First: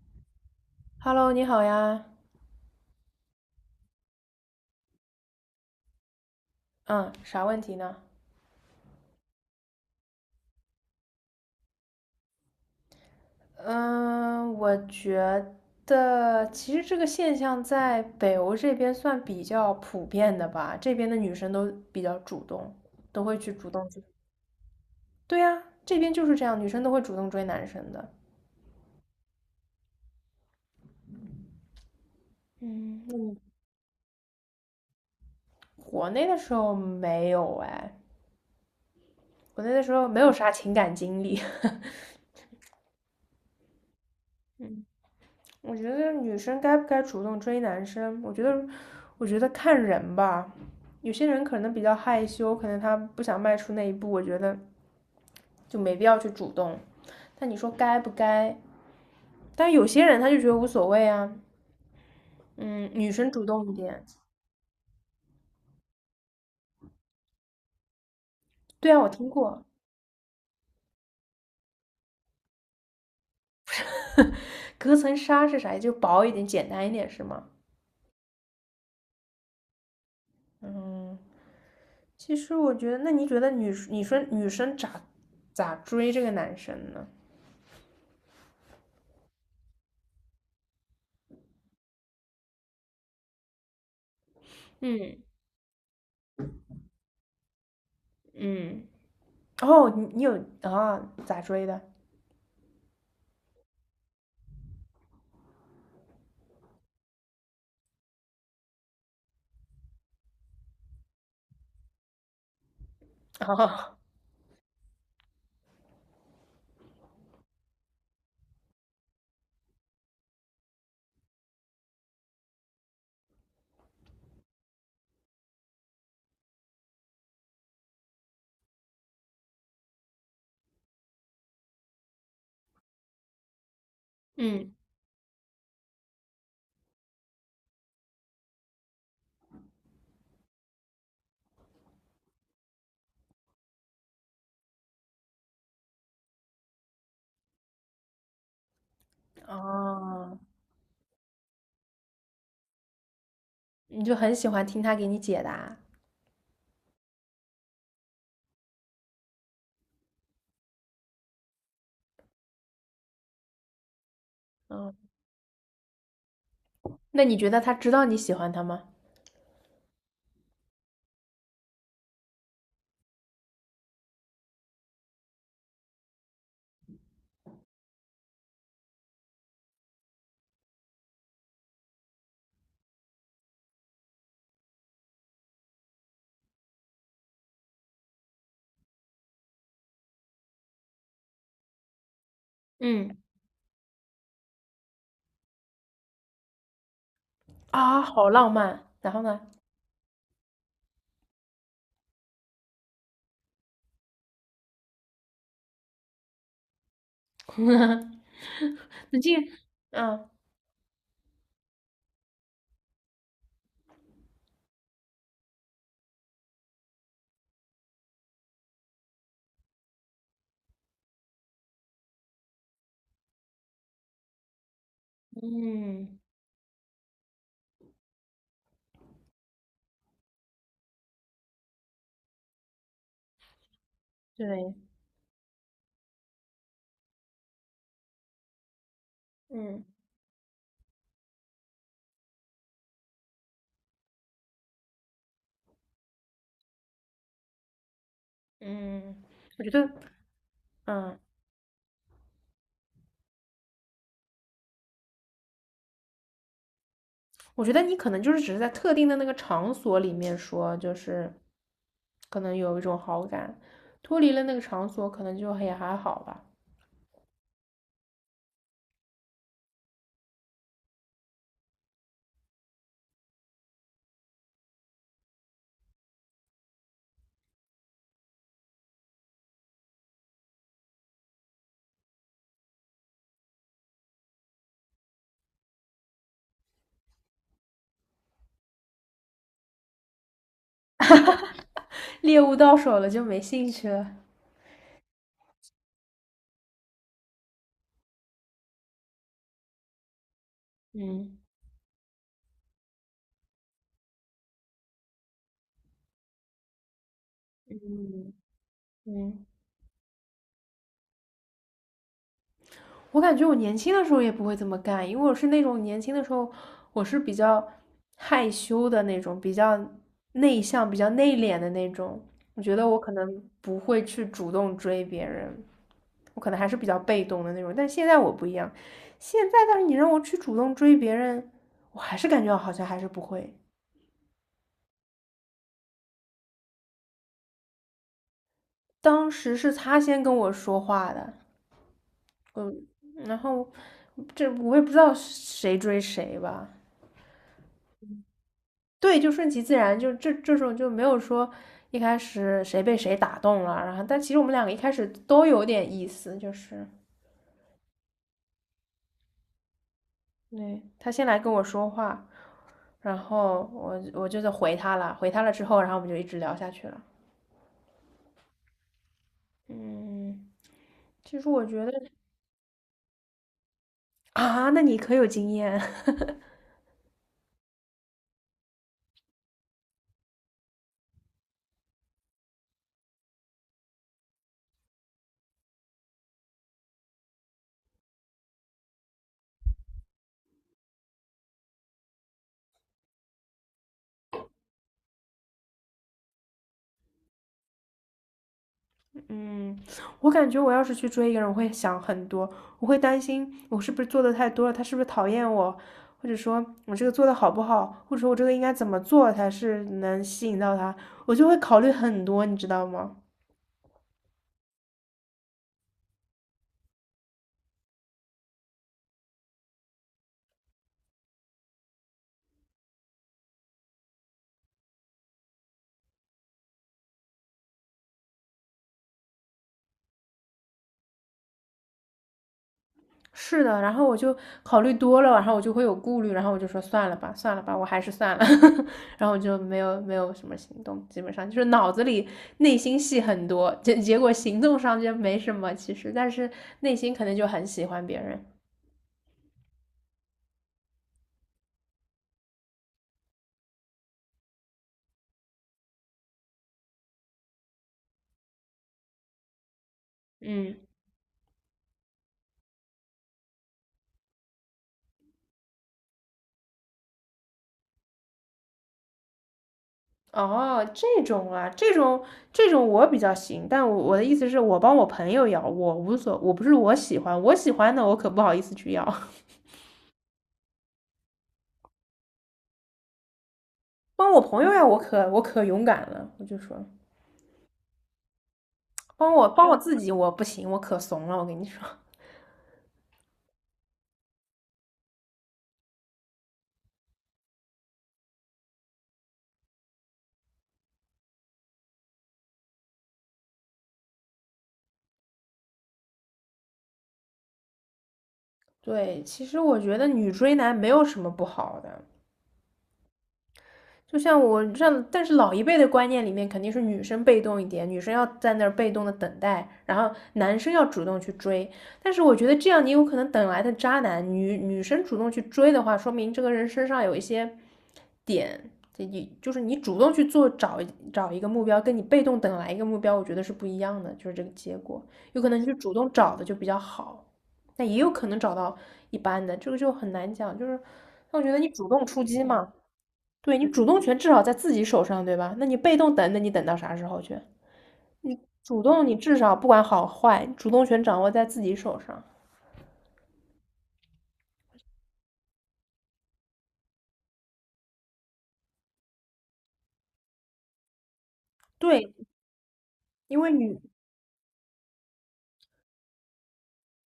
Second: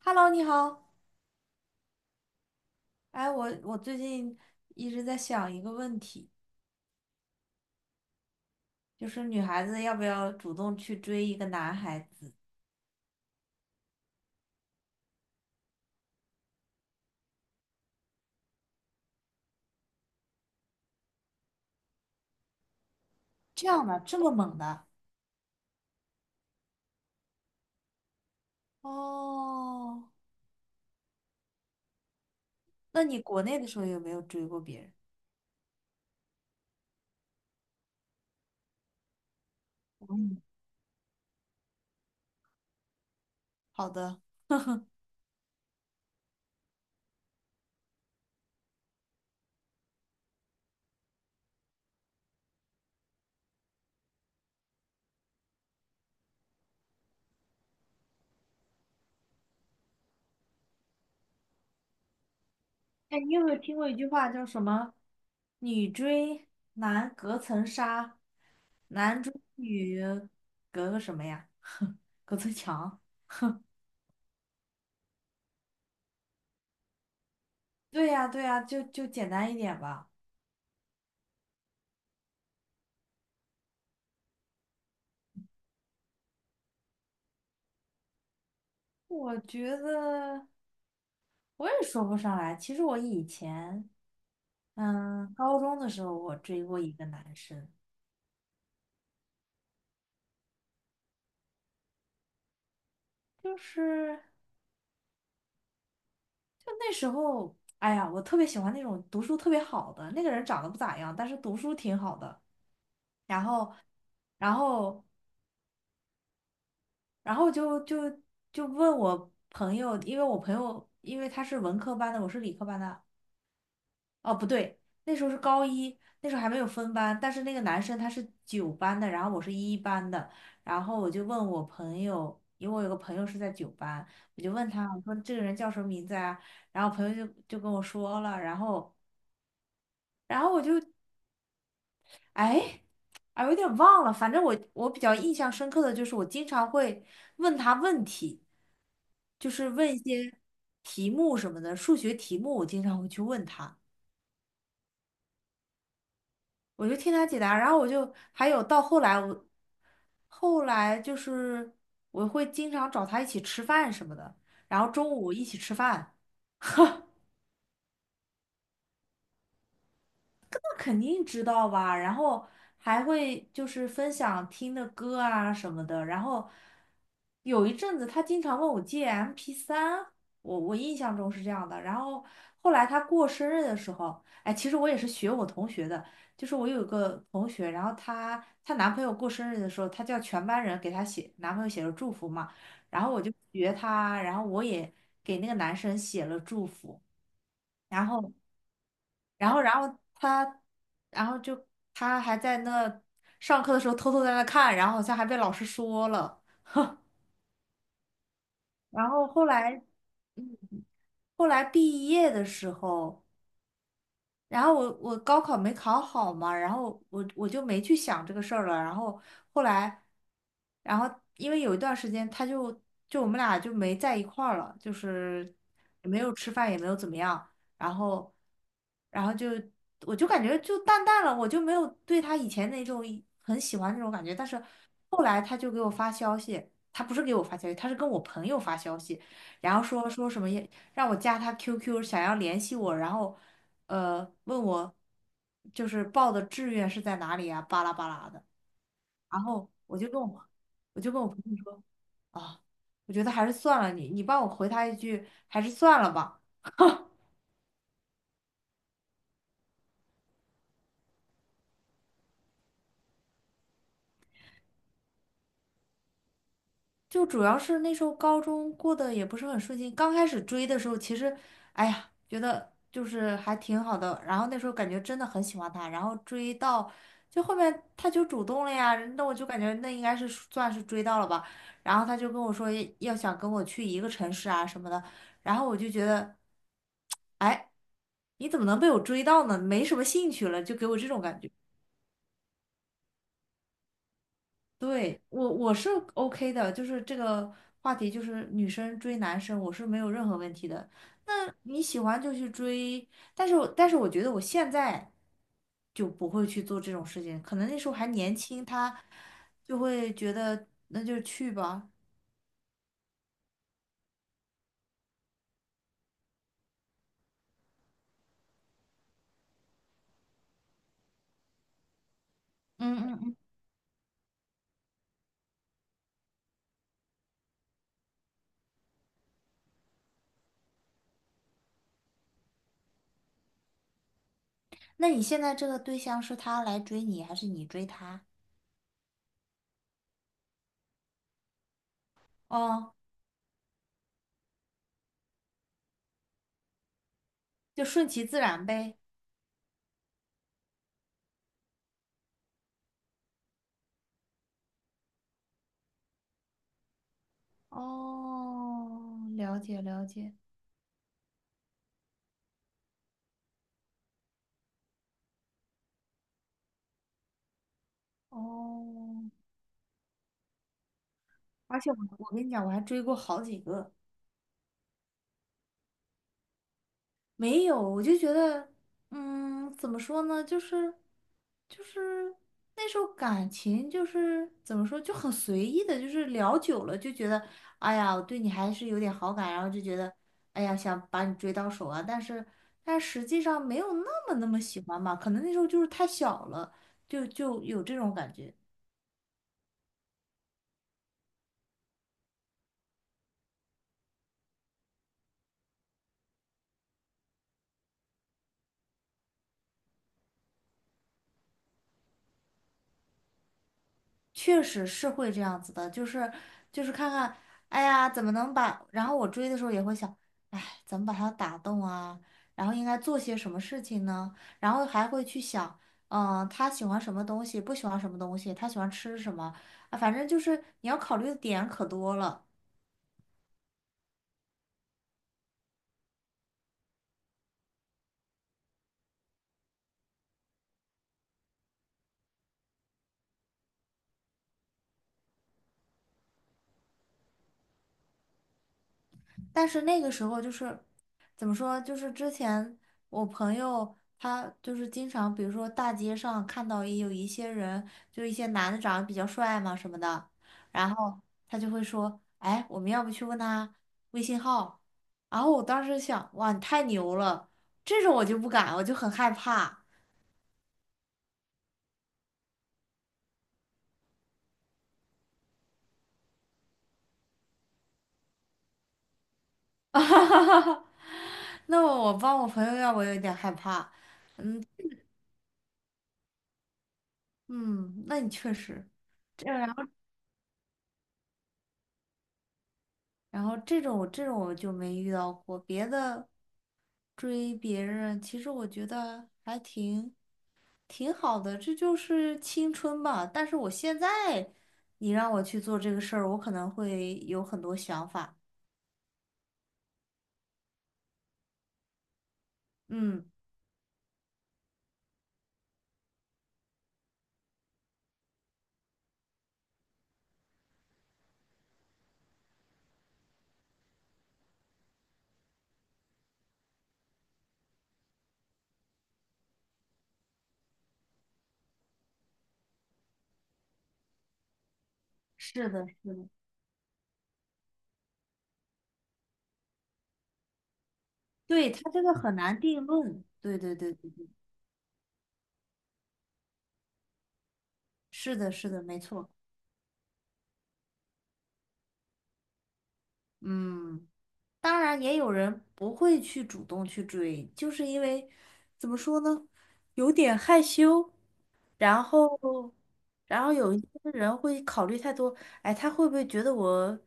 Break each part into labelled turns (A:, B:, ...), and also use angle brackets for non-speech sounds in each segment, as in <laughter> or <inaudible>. A: Hello，你好。
B: Hello，你好呀。
A: 哎，我最近一直在想一个问题，
B: 嗯，啥问题呢？
A: 就是女孩子要不要主动去追一个男孩子？
B: 嗯，我觉得其实这个现象在北欧这边算比较普遍的吧，这边的女生都比较主动，都会去
A: 这
B: 主
A: 样
B: 动
A: 的，
B: 去。
A: 这么猛的？
B: 对呀，这边就是这样，女生都会主动追男生的。
A: 哦，那
B: 嗯，
A: 你国内的时候有没有追过别人？
B: 国内的时候没有哎，国内的时候没有
A: 嗯，
B: 啥情感经历。<laughs>
A: 好的。
B: 我觉得女生该不该主动追男生，我觉得看人吧。有些人可能比较害羞，可能他不想迈出那一步，我觉得就没必要去主动。但你说该不该？但有些人他就觉得无所谓啊。嗯，女
A: 哎，
B: 生
A: 你有
B: 主
A: 没有
B: 动一
A: 听过一
B: 点。
A: 句话叫什么？女追男隔层纱，
B: 对啊，我
A: 男
B: 听
A: 追
B: 过，
A: 女隔个什么呀？隔层墙。
B: 隔层纱是啥？就薄一点，简单一点是吗？
A: 对呀，对呀，就简单一点吧。
B: 嗯，其实我觉得，那你觉得女，你说女生咋追这个男生呢？
A: 我觉得。我也说不上来。其实我以前，
B: 嗯
A: 高中的时候我追过一个男生，
B: 嗯。哦，你有啊？咋追的？
A: 就是就那时候，哎呀，我特别喜欢那种读书特别好的，那个人长得不咋样，但是读书挺好的。然后，
B: 哦，
A: 然后，然后就问我朋友，因为我朋友因为他是文科班的，我是理科班的，哦，不对，那时候是高一，那时候还没有分班，但是那个男生他是九班的，然后我是一班的，然后我就问我朋友，因为我有个朋友是在九班，我就问
B: 嗯，
A: 他，我说这个人叫什么名字啊？然后朋友就跟我说了，然后我就哎啊有点忘了，反正我比较印象深刻的就是我经常会问他问题，就是问一些
B: 哦，
A: 题目什么的，数学题目我经常会去问他。
B: 你就很喜欢听他给你解答。
A: 我就听他解答，然后我就还有到后来我，后来就是我会经常找他一起吃饭什么的，然后
B: 嗯，
A: 中午一起吃饭，
B: 那你觉得他知道你喜欢他吗？
A: 肯定知道吧，然后还会就是分享听的歌啊什么的，然后有一阵子他经常问我借 MP3，我印象中是这样的，然后后来他过生日的时候，哎，其实我也是学我同学的，就是我有一个同学，然后她男朋友过生日的时候，她叫全班人给她写男朋友写了祝福嘛，然后
B: 嗯，
A: 我就学她，然后我也给那个男生写了祝福。
B: 啊，
A: 然
B: 好
A: 后。
B: 浪漫。然后呢？
A: 然后然后他，然后就他还在那上课的时候偷偷在那看，然后好像还被老师说了。
B: <laughs>
A: 然
B: 那
A: 后
B: 这个，
A: 后来
B: 嗯，
A: 后来毕业的时候。然后我高考没考好嘛，然后我就没去想这个事儿了。然后后来，然后因为有一段时间，他就我们俩就没在一块儿了，就是也
B: 嗯
A: 没有吃饭，也没有怎么样。然后，然后我就感觉就淡淡了，我就没有对他以前那种很喜欢那种感觉。但是
B: 对，
A: 后来他就给我发消息，他不是给我发消息，他是跟我朋友发消息，然后
B: 嗯
A: 说什么也让我加他 QQ，想要联系我，然后。问我就是报的志愿是在哪里啊，巴拉巴拉的。
B: 嗯，
A: 然
B: 我
A: 后
B: 觉得，
A: 我就跟我我就
B: 嗯，
A: 跟我朋友说啊，我觉得还是算了你，你帮我回他一句，还是算了吧。
B: 我觉得你可能就是只是在特定的那个场所里面说，就是可能有一种好感，脱离了那个场所，可能就也还好吧。
A: 就主要是那时候高中过得也不是很顺心，刚开始追的时候，其实，哎呀，觉得就是还挺好的。然后那时候感觉真的很喜欢他，然后追到就后面他就主动了呀，那我就感觉那应该是算是追到了吧。然后他就跟我说要想跟我去一个城市啊什么的，然后我就觉得，哎，你怎么能被我追到呢？没什么兴趣了，就给我这种感觉。
B: 猎物到手了就没兴趣了。
A: 对，我是 OK 的，就是这个话题，就是女生追男生，我是没有任何问题的。
B: 嗯
A: 那你喜欢就去追，但是我觉得我现在就不会去做这种事情，可能那时候还
B: 嗯
A: 年轻，他
B: 嗯。
A: 就会觉得那就去吧。
B: 我感觉我年轻的时候也不会这么干，因为我是那种年轻的时候，我是比较害羞的那种，比较内向、比较内敛的那种。我觉得
A: 嗯
B: 我可
A: 嗯
B: 能
A: 嗯。
B: 不会去主动追别人，我可能还是比较被动的那种。但现在我不一样，现在但是你让我去主动追别人，我还是感觉好像还是不会。
A: 那你现在这个对象是他来追你，还是你追他？
B: 当时是他先跟我说话的，嗯，
A: 哦，
B: 然后这我也不知道谁追谁吧，
A: 就顺其自然呗。
B: 对，就顺其自然，就这种就没有说一开始谁被谁打动了，然后但其实我们两个一开始都有点意思，就是
A: 哦，了解了解。
B: 对，他先来跟我说话，然后我就在回他了之后，然后我们就一直聊下去了。
A: 哦。
B: 嗯，其实我
A: 而
B: 觉
A: 且
B: 得
A: 我跟你讲，我还追过好几个，
B: 啊，那你可有经验。
A: 没有，我就觉得，嗯，怎么说呢，就是那时候感情就是怎么说，就很随意的，就是聊久了就觉得，哎呀，我对你还是有点好感，然后就觉得，哎呀，想把你追到手啊，但实际上没有那么那么喜欢吧，可能那时候就是太小了，就有这种感觉。
B: 嗯，我感觉我要是去追一个人，我会想很多，我会担心我是不是做的太多了，他是不是讨厌我，或者说我这个做的好不好，或者说我这个应该怎么做才是能吸引到他，我就会考虑很多，你知道吗？
A: 确实是会这样子的，就是看看，哎呀，怎么能把？然后我追的时候也会想，哎，怎么把他打动啊？然后应该做些什么事情呢？然后还会去想，他喜欢什么东西，不喜欢什么东西，他喜欢吃什么啊？反正就是你要考虑的点可多了。
B: 是的，然后我就考虑多了，然后我就会有顾虑，然后我就说算了吧，算了吧，我还是算了，<laughs> 然后我就没有什么行动，基本上就是脑子里内心戏很多，结果行动上就没什么，其实，但是内心可能就很喜欢别人，
A: 但是那个时候就是怎么说，就是之前我朋友他就是经常，比如说大街上看到也有一些人，就一些男的长得比较帅嘛什么的，
B: 嗯。
A: 然后他就会说，哎，我们要不去问他微信号？然后我当时想，哇，你太牛了，这种我就不敢，我就很害怕。
B: 哦，这种啊，这种我比较行，但我的意思是我帮我朋友要，我无所，我不是我喜欢，我喜欢的我可不好意思去要，
A: <laughs> 那我帮我朋友要，我有点害怕。
B: <laughs> 帮我朋
A: 嗯
B: 友摇，我可勇敢了，我就说
A: 嗯，那你确实。
B: 帮
A: 这
B: 我帮我
A: 样。
B: 自己我不行，我可怂了，我跟你说，
A: 然后这种我就没遇到过，别的追别人，其实我觉得还挺好的，这就是青春吧。但是我现在，你让我去做这个事儿，我可能会有很多想法。
B: 对，其实我觉得女追男没有什么不好的，
A: 嗯，
B: 就像我像，但是老一辈的观念里面，肯定是女生被动一点，女生要在那儿被动的等待，然后男生要主动去追。但是我觉得这样，你有可能等来的渣男，女生主动去追的话，说明这个人身上有一些点，这你就是你主动去做找一个目标，跟你被动等来一个目标，我觉得是不一样的，就是这个结果，有可能
A: 是
B: 就
A: 的，
B: 主动
A: 是的，
B: 找的就比较好，但也有可能找到一般的，这个就很难讲，就是。我觉得你
A: 对，
B: 主
A: 他这
B: 动
A: 个
B: 出
A: 很
B: 击
A: 难
B: 嘛，
A: 定论。
B: 对，
A: 对
B: 你
A: 对
B: 主
A: 对
B: 动
A: 对
B: 权至
A: 对，
B: 少在自己手上，对吧？那你被动等，那你等到啥时候去？
A: 是的，是
B: 主
A: 的，没
B: 动你
A: 错。
B: 至少不管好坏，主动权掌握在自己手上。
A: 嗯，当然也有人不会去主动去追，就是因为怎么说呢，有点害羞。然
B: 对，
A: 后，
B: 因
A: 然
B: 为
A: 后有一
B: 女，
A: 些人会考虑太多，哎，他会不会觉得我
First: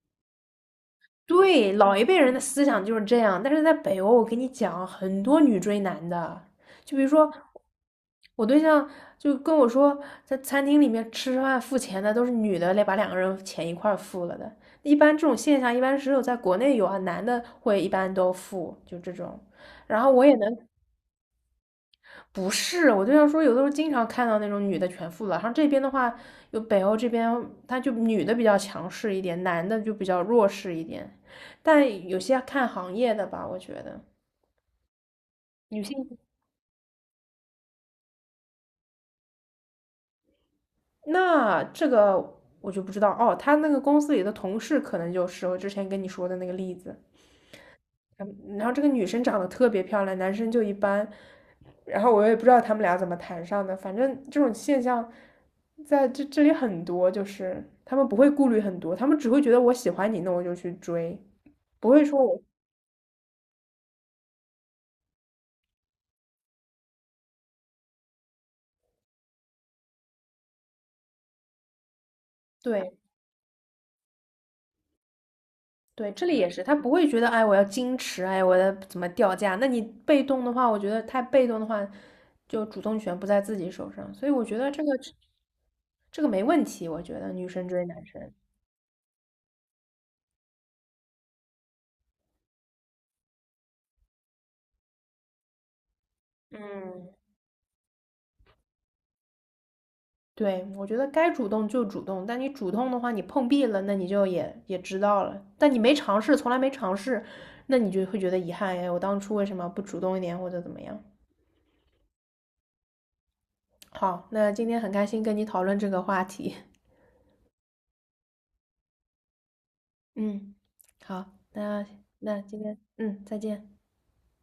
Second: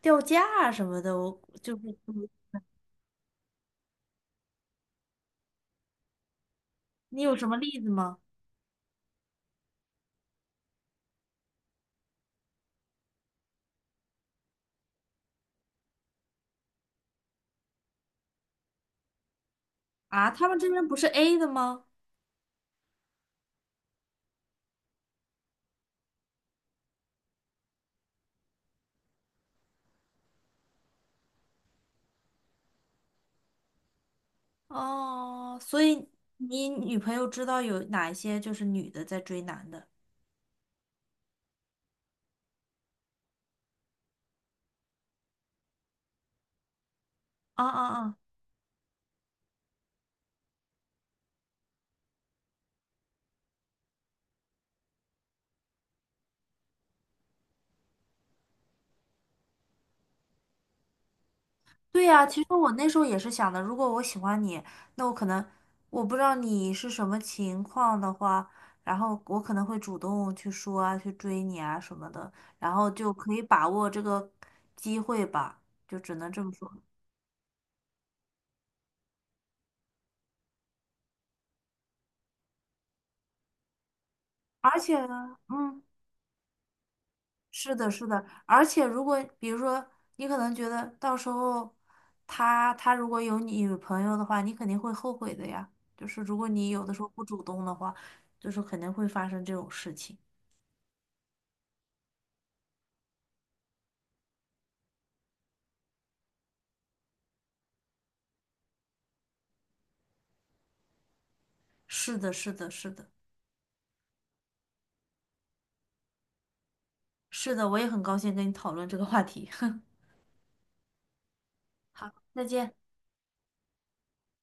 A: 掉价啊什么的？我
B: 对，
A: 就是，
B: 老一辈
A: 嗯
B: 人的思想就是这样，但是在北欧，我跟你讲，很多女追男的，就比如
A: 你
B: 说
A: 有什么例子吗？
B: 我对象就跟我说，在餐厅里面吃饭付钱的都是女的来把两个人钱一块儿付了的，一般这种现象一般只有在国内有啊，男的会一般都付，就这种。然后我
A: 啊，
B: 也
A: 他
B: 能
A: 们这边不是 A 的吗？
B: 不是，我就想说，有的时候经常看到那种女的全副了，然后这边的话，有北欧这边，他就女的比较强势一点，男的就比较弱势一点，但有些看行业的吧，我觉得
A: 哦，
B: 女
A: 所
B: 性，
A: 以你女朋友知道有哪一些就是女的在追男的？
B: 那这个我就不知道哦，他那个公司里的同事可能就是我之前跟你说的那个例子，
A: 啊啊啊！
B: 嗯，然后这个女生长得特别漂亮，男生就一般，然后我也不知道他们俩怎么谈上的，反正这种现象在这里很多，就是他们不会顾虑很多，他们只会觉得我喜欢你，那我就去追，不会
A: 对
B: 说
A: 呀，
B: 我，
A: 其实我那时候也是想的，如果我喜欢你，那我可能我不知道你是什么情况的话，然后我可能会主动去说啊，去追你啊什么的，然后
B: 对
A: 就可以把握这个机会吧，就
B: 对，
A: 只
B: 这
A: 能
B: 里
A: 这
B: 也
A: 么
B: 是，
A: 说。
B: 他不会觉得哎我要矜持，哎我要怎么掉价，那你被动的话，我觉得太被动的话，就主动权不在自己手上，所以我觉得
A: 而
B: 这个
A: 且呢，嗯，
B: 这个没问题，我觉得女生
A: 是
B: 追
A: 的，
B: 男
A: 是的，
B: 生，
A: 而且如果比如说你可能觉得到时候他如果有女朋友的话，你肯定会后悔的呀。就是如果你有的时候
B: 嗯。
A: 不主动的话，就是肯定会发生这种事情。
B: 对，我觉得该主动就主动，但你主动的话，你碰壁了，那你就也知道了。但你没尝试，从来没尝试，那你就会觉得遗憾，哎，我当初为什么不主动一点或者怎么样？
A: 是的，是的，是的，
B: 好，那今天很开心跟你讨论这个话题。
A: 是的，我也很高兴跟你讨论这个话题。<laughs>
B: <laughs> 嗯，好，那
A: 好，
B: 那
A: 再
B: 今
A: 见。
B: 天，嗯，再见。